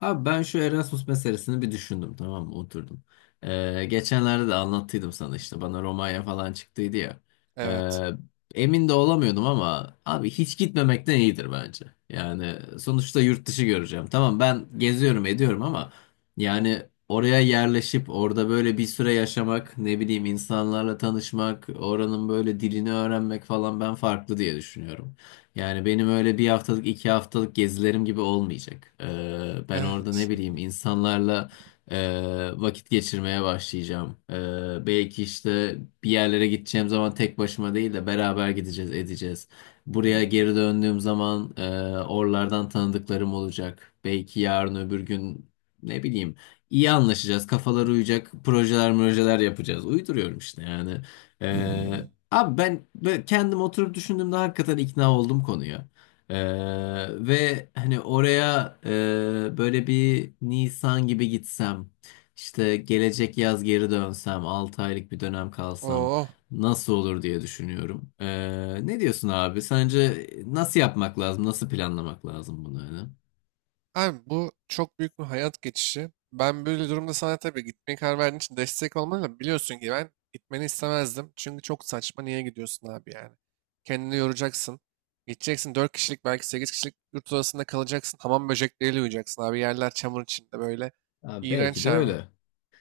Abi ben şu Erasmus meselesini bir düşündüm, tamam mı? Oturdum. Geçenlerde de anlattıydım sana, işte bana Romanya falan çıktıydı ya. Evet. Emin de olamıyordum ama abi hiç gitmemekten iyidir bence. Yani sonuçta yurt dışı göreceğim. Tamam, ben geziyorum ediyorum ama yani oraya yerleşip orada böyle bir süre yaşamak, ne bileyim, insanlarla tanışmak, oranın böyle dilini öğrenmek falan, ben farklı diye düşünüyorum. Yani benim öyle bir haftalık 2 haftalık gezilerim gibi olmayacak. Ben orada, ne Evet. bileyim, insanlarla vakit geçirmeye başlayacağım. Belki işte bir yerlere gideceğim zaman tek başıma değil de beraber gideceğiz edeceğiz. Buraya geri döndüğüm zaman oralardan tanıdıklarım olacak. Belki yarın öbür gün, ne bileyim, iyi anlaşacağız, kafalar uyacak, projeler yapacağız. Uyduruyorum işte yani. Ee, Abi ben böyle kendim oturup düşündüğümde hakikaten ikna oldum konuya. Ee, Ve hani oraya böyle bir Nisan gibi gitsem, işte gelecek yaz geri dönsem, 6 aylık bir dönem kalsam Oo. nasıl olur diye düşünüyorum. Ne diyorsun abi? Sence nasıl yapmak lazım? Nasıl planlamak lazım bunu, hani? Abi bu çok büyük bir hayat geçişi. Ben böyle durumda sana tabii gitmeye karar verdiğin için destek olmalı da biliyorsun ki ben gitmeni istemezdim. Çünkü çok saçma niye gidiyorsun abi yani. Kendini yoracaksın. Gideceksin 4 kişilik belki 8 kişilik yurt odasında kalacaksın. Hamam böcekleriyle uyuyacaksın abi. Yerler çamur içinde böyle. Abi belki İğrenç de abi. öyle.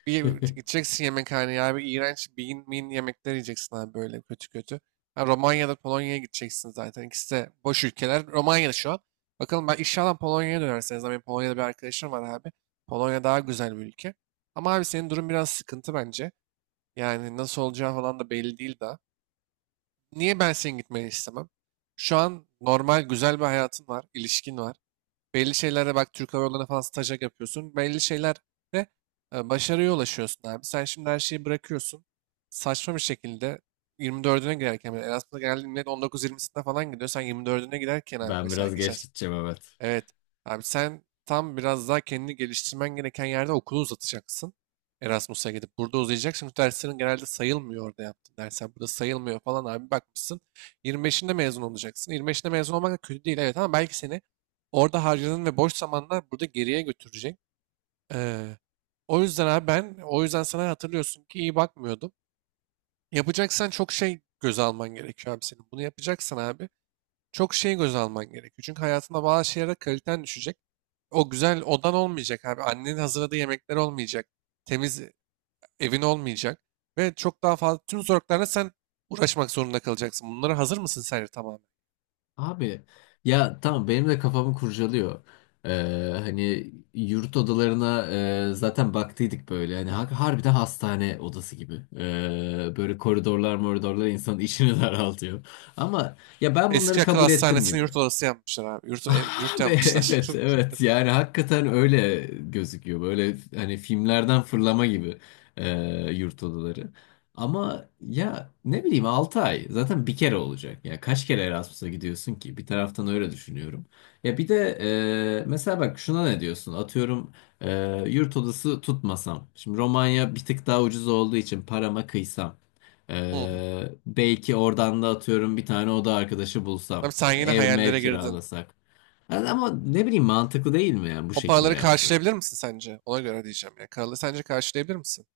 Bir gideceksin yemekhaneye abi. İğrenç bean mean yemekler yiyeceksin abi böyle kötü kötü. Ha, Romanya'da Polonya'ya gideceksin zaten. İkisi de boş ülkeler. Romanya'da şu an. Bakalım ben inşallah Polonya'ya dönerseniz. Benim Polonya'da bir arkadaşım var abi. Polonya daha güzel bir ülke. Ama abi senin durum biraz sıkıntı bence. Yani nasıl olacağı falan da belli değil daha. Niye ben senin gitmeni istemem? Şu an normal güzel bir hayatın var. İlişkin var. Belli şeylerde bak Türk Hava Yolları'na falan stajyer yapıyorsun. Belli şeylerde başarıya ulaşıyorsun abi. Sen şimdi her şeyi bırakıyorsun. Saçma bir şekilde 24'üne girerken bile Erasmus'a geldiğinde millet 19-20'sinde falan gidiyor. Sen 24'üne giderken abi Ben mesela biraz geçen. geç gideceğim, evet. Evet. Abi sen tam biraz daha kendini geliştirmen gereken yerde okulu uzatacaksın. Erasmus'a gidip burada uzayacak. Şimdi derslerin genelde sayılmıyor orada yaptığın dersler. Burada sayılmıyor falan abi bakmışsın. 25'inde mezun olacaksın. 25'inde mezun olmak da kötü değil evet ama belki seni orada harcadığın ve boş zamanlar burada geriye götürecek. Ee, O yüzden abi ben o yüzden sana hatırlıyorsun ki iyi bakmıyordum. Yapacaksan çok şey göze alman gerekiyor abi senin. Bunu yapacaksan abi çok şey göze alman gerekiyor. Çünkü hayatında bazı şeylere kaliten düşecek. O güzel odan olmayacak abi. Annenin hazırladığı yemekler olmayacak. Temiz evin olmayacak. Ve çok daha fazla tüm zorluklarla sen uğraşmak zorunda kalacaksın. Bunlara hazır mısın sence tamamen? Abi ya tamam, benim de kafamı kurcalıyor. Ee, Hani yurt odalarına zaten baktıydık böyle. Hani harbiden hastane odası gibi. Böyle koridorlar moridorlar insanın işini daraltıyor. Ama ya ben bunları Eski akıl kabul ettim hastanesini gibi. yurt odası yapmışlar abi. Yurt Abi, yapmışlar. evet evet, yani hakikaten öyle gözüküyor, böyle hani filmlerden fırlama gibi e, yurt odaları. Ama ya, ne bileyim, 6 ay zaten bir kere olacak ya, kaç kere Erasmus'a gidiyorsun ki? Bir taraftan öyle düşünüyorum. Ya bir de mesela bak şuna ne diyorsun, atıyorum, e, yurt odası tutmasam, şimdi Romanya bir tık daha ucuz olduğu için parama kıysam, Hı. Belki oradan da, atıyorum, bir tane oda arkadaşı bulsam, Abi sen yine ev mev hayallere girdin. kiralasak. Yani ama, ne bileyim, mantıklı değil mi yani bu O şekilde paraları yapsak? karşılayabilir misin sence? Ona göre diyeceğim ya. Kralı sence karşılayabilir misin?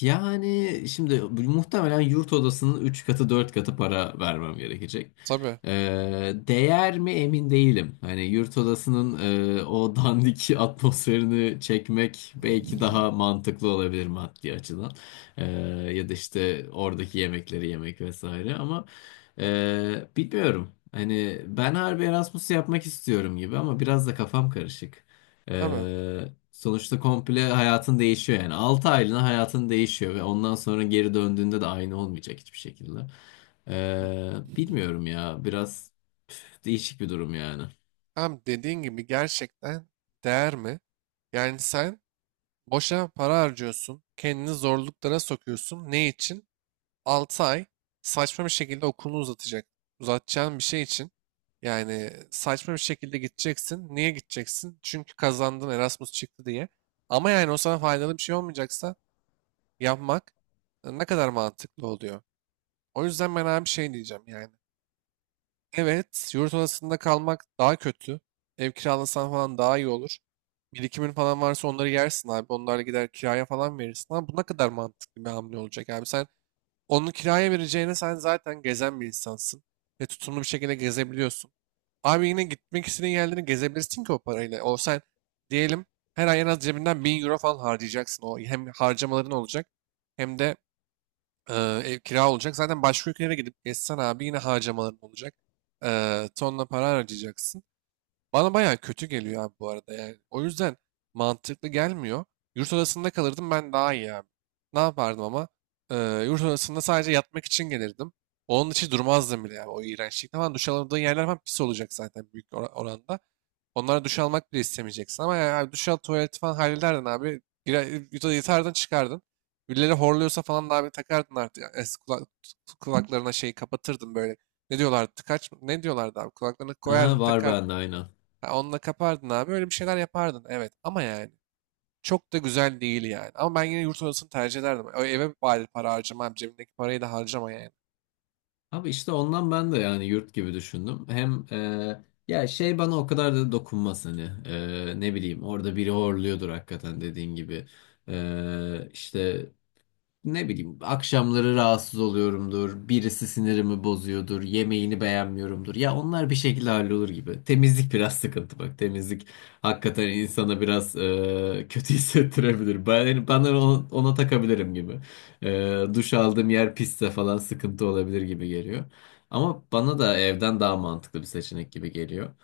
Yani şimdi muhtemelen yurt odasının 3 katı 4 katı para vermem gerekecek. Tabii. Değer mi, emin değilim. Hani yurt odasının o dandik atmosferini çekmek belki daha mantıklı olabilir maddi açıdan. Ee, Ya da işte oradaki yemekleri yemek vesaire ama bilmiyorum. Hani ben harbi Erasmus yapmak istiyorum gibi ama biraz da kafam karışık. Abi. Ee, Sonuçta komple hayatın değişiyor yani. 6 aylığına hayatın değişiyor ve ondan sonra geri döndüğünde de aynı olmayacak hiçbir şekilde. Hı. Bilmiyorum ya, biraz değişik bir durum yani. Abi dediğin gibi gerçekten değer mi? Yani sen boşa para harcıyorsun, kendini zorluklara sokuyorsun. Ne için? 6 ay saçma bir şekilde okulunu uzatacak. Uzatacağın bir şey için. Yani saçma bir şekilde gideceksin. Niye gideceksin? Çünkü kazandın Erasmus çıktı diye. Ama yani o sana faydalı bir şey olmayacaksa yapmak ne kadar mantıklı oluyor. O yüzden ben abi şey diyeceğim yani. Evet, yurt odasında kalmak daha kötü. Ev kiralasan falan daha iyi olur. Birikimin falan varsa onları yersin abi. Onlarla gider kiraya falan verirsin. Ama bu ne kadar mantıklı bir hamle olacak abi. Sen onu kiraya vereceğine sen zaten gezen bir insansın. Ve tutumlu bir şekilde gezebiliyorsun. Abi yine gitmek istediğin yerleri gezebilirsin ki o parayla. O sen diyelim her ay en az cebinden 1.000 euro falan harcayacaksın. O hem harcamaların olacak hem de Eee, ev kira olacak. Zaten başka ülkelere gidip gezsen abi yine harcamaların olacak. Tonla para harcayacaksın. Bana bayağı kötü geliyor abi bu arada yani. O yüzden mantıklı gelmiyor. Yurt odasında kalırdım ben daha iyi abi. Ne yapardım ama? Eee Yurt odasında sadece yatmak için gelirdim. Onun için durmazdım bile yani o iğrençlikte falan. Duş alamadığın yerler falan pis olacak zaten büyük oranda. Onlara duş almak bile istemeyeceksin. Ama yani abi duş al tuvaleti falan hallederdin abi. Girer, yatardın çıkardın. Birileri horluyorsa falan da abi takardın artık. Yani kulaklarına şeyi kapatırdın böyle. Ne diyorlardı? Tıkaç mı? Ne diyorlardı abi? Kulaklarına Aha, koyardın var takardın. bende aynen. Ha, onunla kapardın abi. Öyle bir şeyler yapardın. Evet ama yani. Çok da güzel değil yani. Ama ben yine yurt odasını tercih ederdim. O eve bari para harcamam. Cebimdeki parayı da harcama yani. Abi işte ondan ben de yani yurt gibi düşündüm. Hem ya şey, bana o kadar da dokunmaz hani. Ne bileyim, orada biri horluyordur hakikaten dediğin gibi. İşte ne bileyim, akşamları rahatsız oluyorumdur, birisi sinirimi bozuyordur, yemeğini beğenmiyorumdur. Ya onlar bir şekilde hallolur gibi. Temizlik biraz sıkıntı bak. Temizlik hakikaten insana biraz kötü hissettirebilir. Ben, yani ona takabilirim gibi. Duş aldığım yer pisse falan sıkıntı olabilir gibi geliyor. Ama bana da evden daha mantıklı bir seçenek gibi geliyor.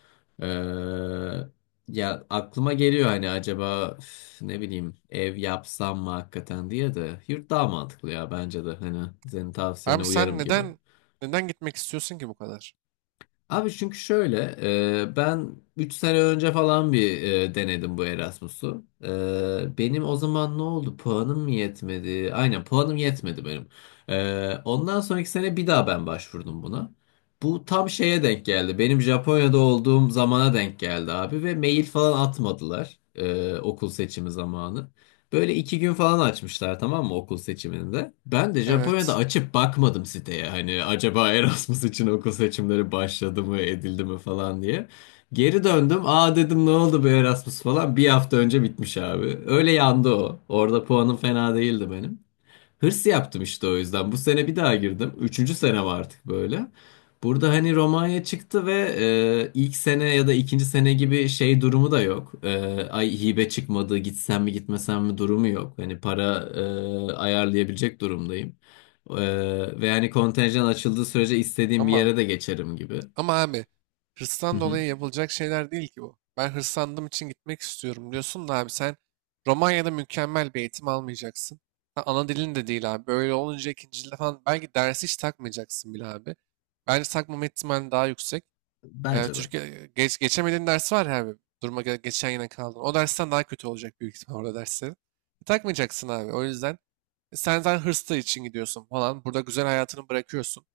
Ya aklıma geliyor hani, acaba ne bileyim, ev yapsam mı hakikaten diye de, yurt daha mantıklı ya bence de, hani senin tavsiyene Abi sen uyarım gibi. neden gitmek istiyorsun ki bu kadar? Abi çünkü şöyle, ben 3 sene önce falan bir denedim bu Erasmus'u. Benim o zaman ne oldu? Puanım mı yetmedi? Aynen, puanım yetmedi benim. Ondan sonraki sene bir daha ben başvurdum buna. Bu tam şeye denk geldi. Benim Japonya'da olduğum zamana denk geldi abi, ve mail falan atmadılar okul seçimi zamanı. Böyle 2 gün falan açmışlar, tamam mı, okul seçiminde. Ben de Japonya'da Evet. açıp bakmadım siteye. Hani acaba Erasmus için okul seçimleri başladı mı edildi mi falan diye. Geri döndüm. Aa, dedim, ne oldu bu Erasmus falan. Bir hafta önce bitmiş abi. Öyle yandı o. Orada puanım fena değildi benim. Hırs yaptım işte o yüzden. Bu sene bir daha girdim. Üçüncü senem artık böyle. Burada hani Romanya çıktı ve ilk sene ya da ikinci sene gibi şey durumu da yok. Ay, hibe çıkmadı, gitsem mi gitmesem mi durumu yok. Hani para ayarlayabilecek durumdayım. E, Ve yani kontenjan açıldığı sürece istediğim bir Ama yere de geçerim gibi. Ama abi Hı hırstan hı. dolayı yapılacak şeyler değil ki bu. Ben hırslandığım için gitmek istiyorum diyorsun da abi sen Romanya'da mükemmel bir eğitim almayacaksın. Ha, ana dilin de değil abi. Böyle olunca ikinci dilde falan belki dersi hiç takmayacaksın bile abi. Bence takmama ihtimali daha yüksek. Bence de. Türkiye geçemediğin ders var ya abi. Duruma göre geçen yine kaldın. O dersten daha kötü olacak büyük ihtimal orada derslerin. Takmayacaksın abi. O yüzden sen zaten hırsla için gidiyorsun falan. Burada güzel hayatını bırakıyorsun.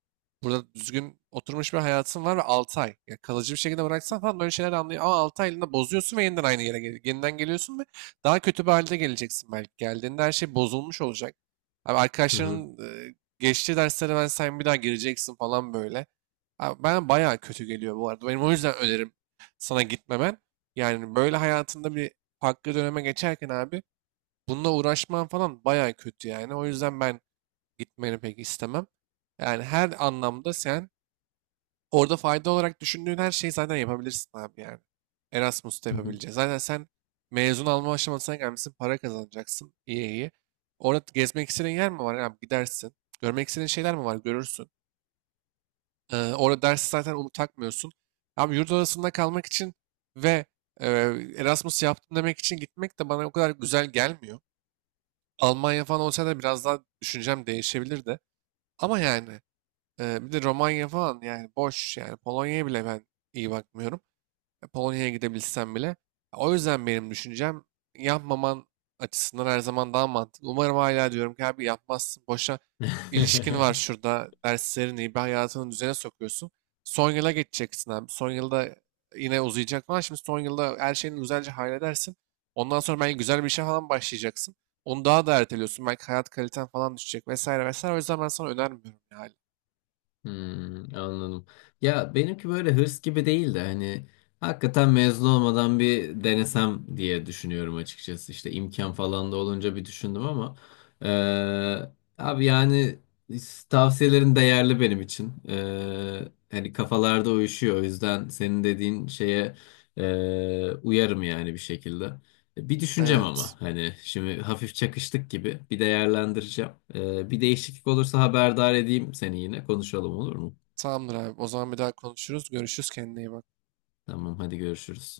Burada düzgün oturmuş bir hayatın var ve 6 ay. Ya kalıcı bir şekilde bıraksan falan böyle şeyler anlıyor. Ama 6 aylığında bozuyorsun ve yeniden aynı yere yeniden geliyorsun ve daha kötü bir halde geleceksin belki. Geldiğinde her şey bozulmuş olacak. Abi Hı hı. arkadaşların geçtiği derslere ben sen bir daha gireceksin falan böyle. Abi ben bayağı kötü geliyor bu arada. Benim o yüzden önerim sana gitmemen. Yani böyle hayatında bir farklı döneme geçerken abi bununla uğraşman falan baya kötü yani. O yüzden ben gitmeni pek istemem. Yani her anlamda sen orada fayda olarak düşündüğün her şeyi zaten yapabilirsin abi yani. Erasmus'ta Hı hı. yapabileceğiz. Zaten sen mezun alma aşamasına gelmişsin, para kazanacaksın. İyi iyi. Orada gezmek istediğin yer mi var? Abi gidersin. Görmek istediğin şeyler mi var? Görürsün. Orada ders zaten onu takmıyorsun. Abi yurt odasında kalmak için ve e, Erasmus yaptım demek için gitmek de bana o kadar güzel gelmiyor. Almanya falan olsa da biraz daha düşüncem değişebilirdi. Ama yani bir de Romanya falan yani boş yani Polonya'ya bile ben iyi bakmıyorum Polonya'ya gidebilsem bile. O yüzden benim düşüncem yapmaman açısından her zaman daha mantıklı. Umarım hala diyorum ki abi yapmazsın. Boşa ilişkin var şurada. Derslerin iyi bir hayatını düzene sokuyorsun. Son yıla geçeceksin abi. Son yılda yine uzayacak falan. Şimdi son yılda her şeyini güzelce halledersin. Ondan sonra belki güzel bir işe falan başlayacaksın. Onu daha da erteliyorsun. Belki hayat kaliten falan düşecek vesaire vesaire. O yüzden ben sana önermiyorum yani. Hmm, anladım. Ya benimki böyle hırs gibi değil de hani hakikaten mezun olmadan bir denesem diye düşünüyorum açıkçası. İşte imkan falan da olunca bir düşündüm ama eee, abi yani tavsiyelerin değerli benim için. Hani kafalarda uyuşuyor. O yüzden senin dediğin şeye uyarım yani bir şekilde. Bir düşüneceğim Evet. ama hani şimdi hafif çakıştık gibi, bir değerlendireceğim. Bir değişiklik olursa haberdar edeyim seni, yine konuşalım, olur mu? Tamamdır abi. O zaman bir daha konuşuruz. Görüşürüz. Kendine iyi bak. Tamam hadi, görüşürüz.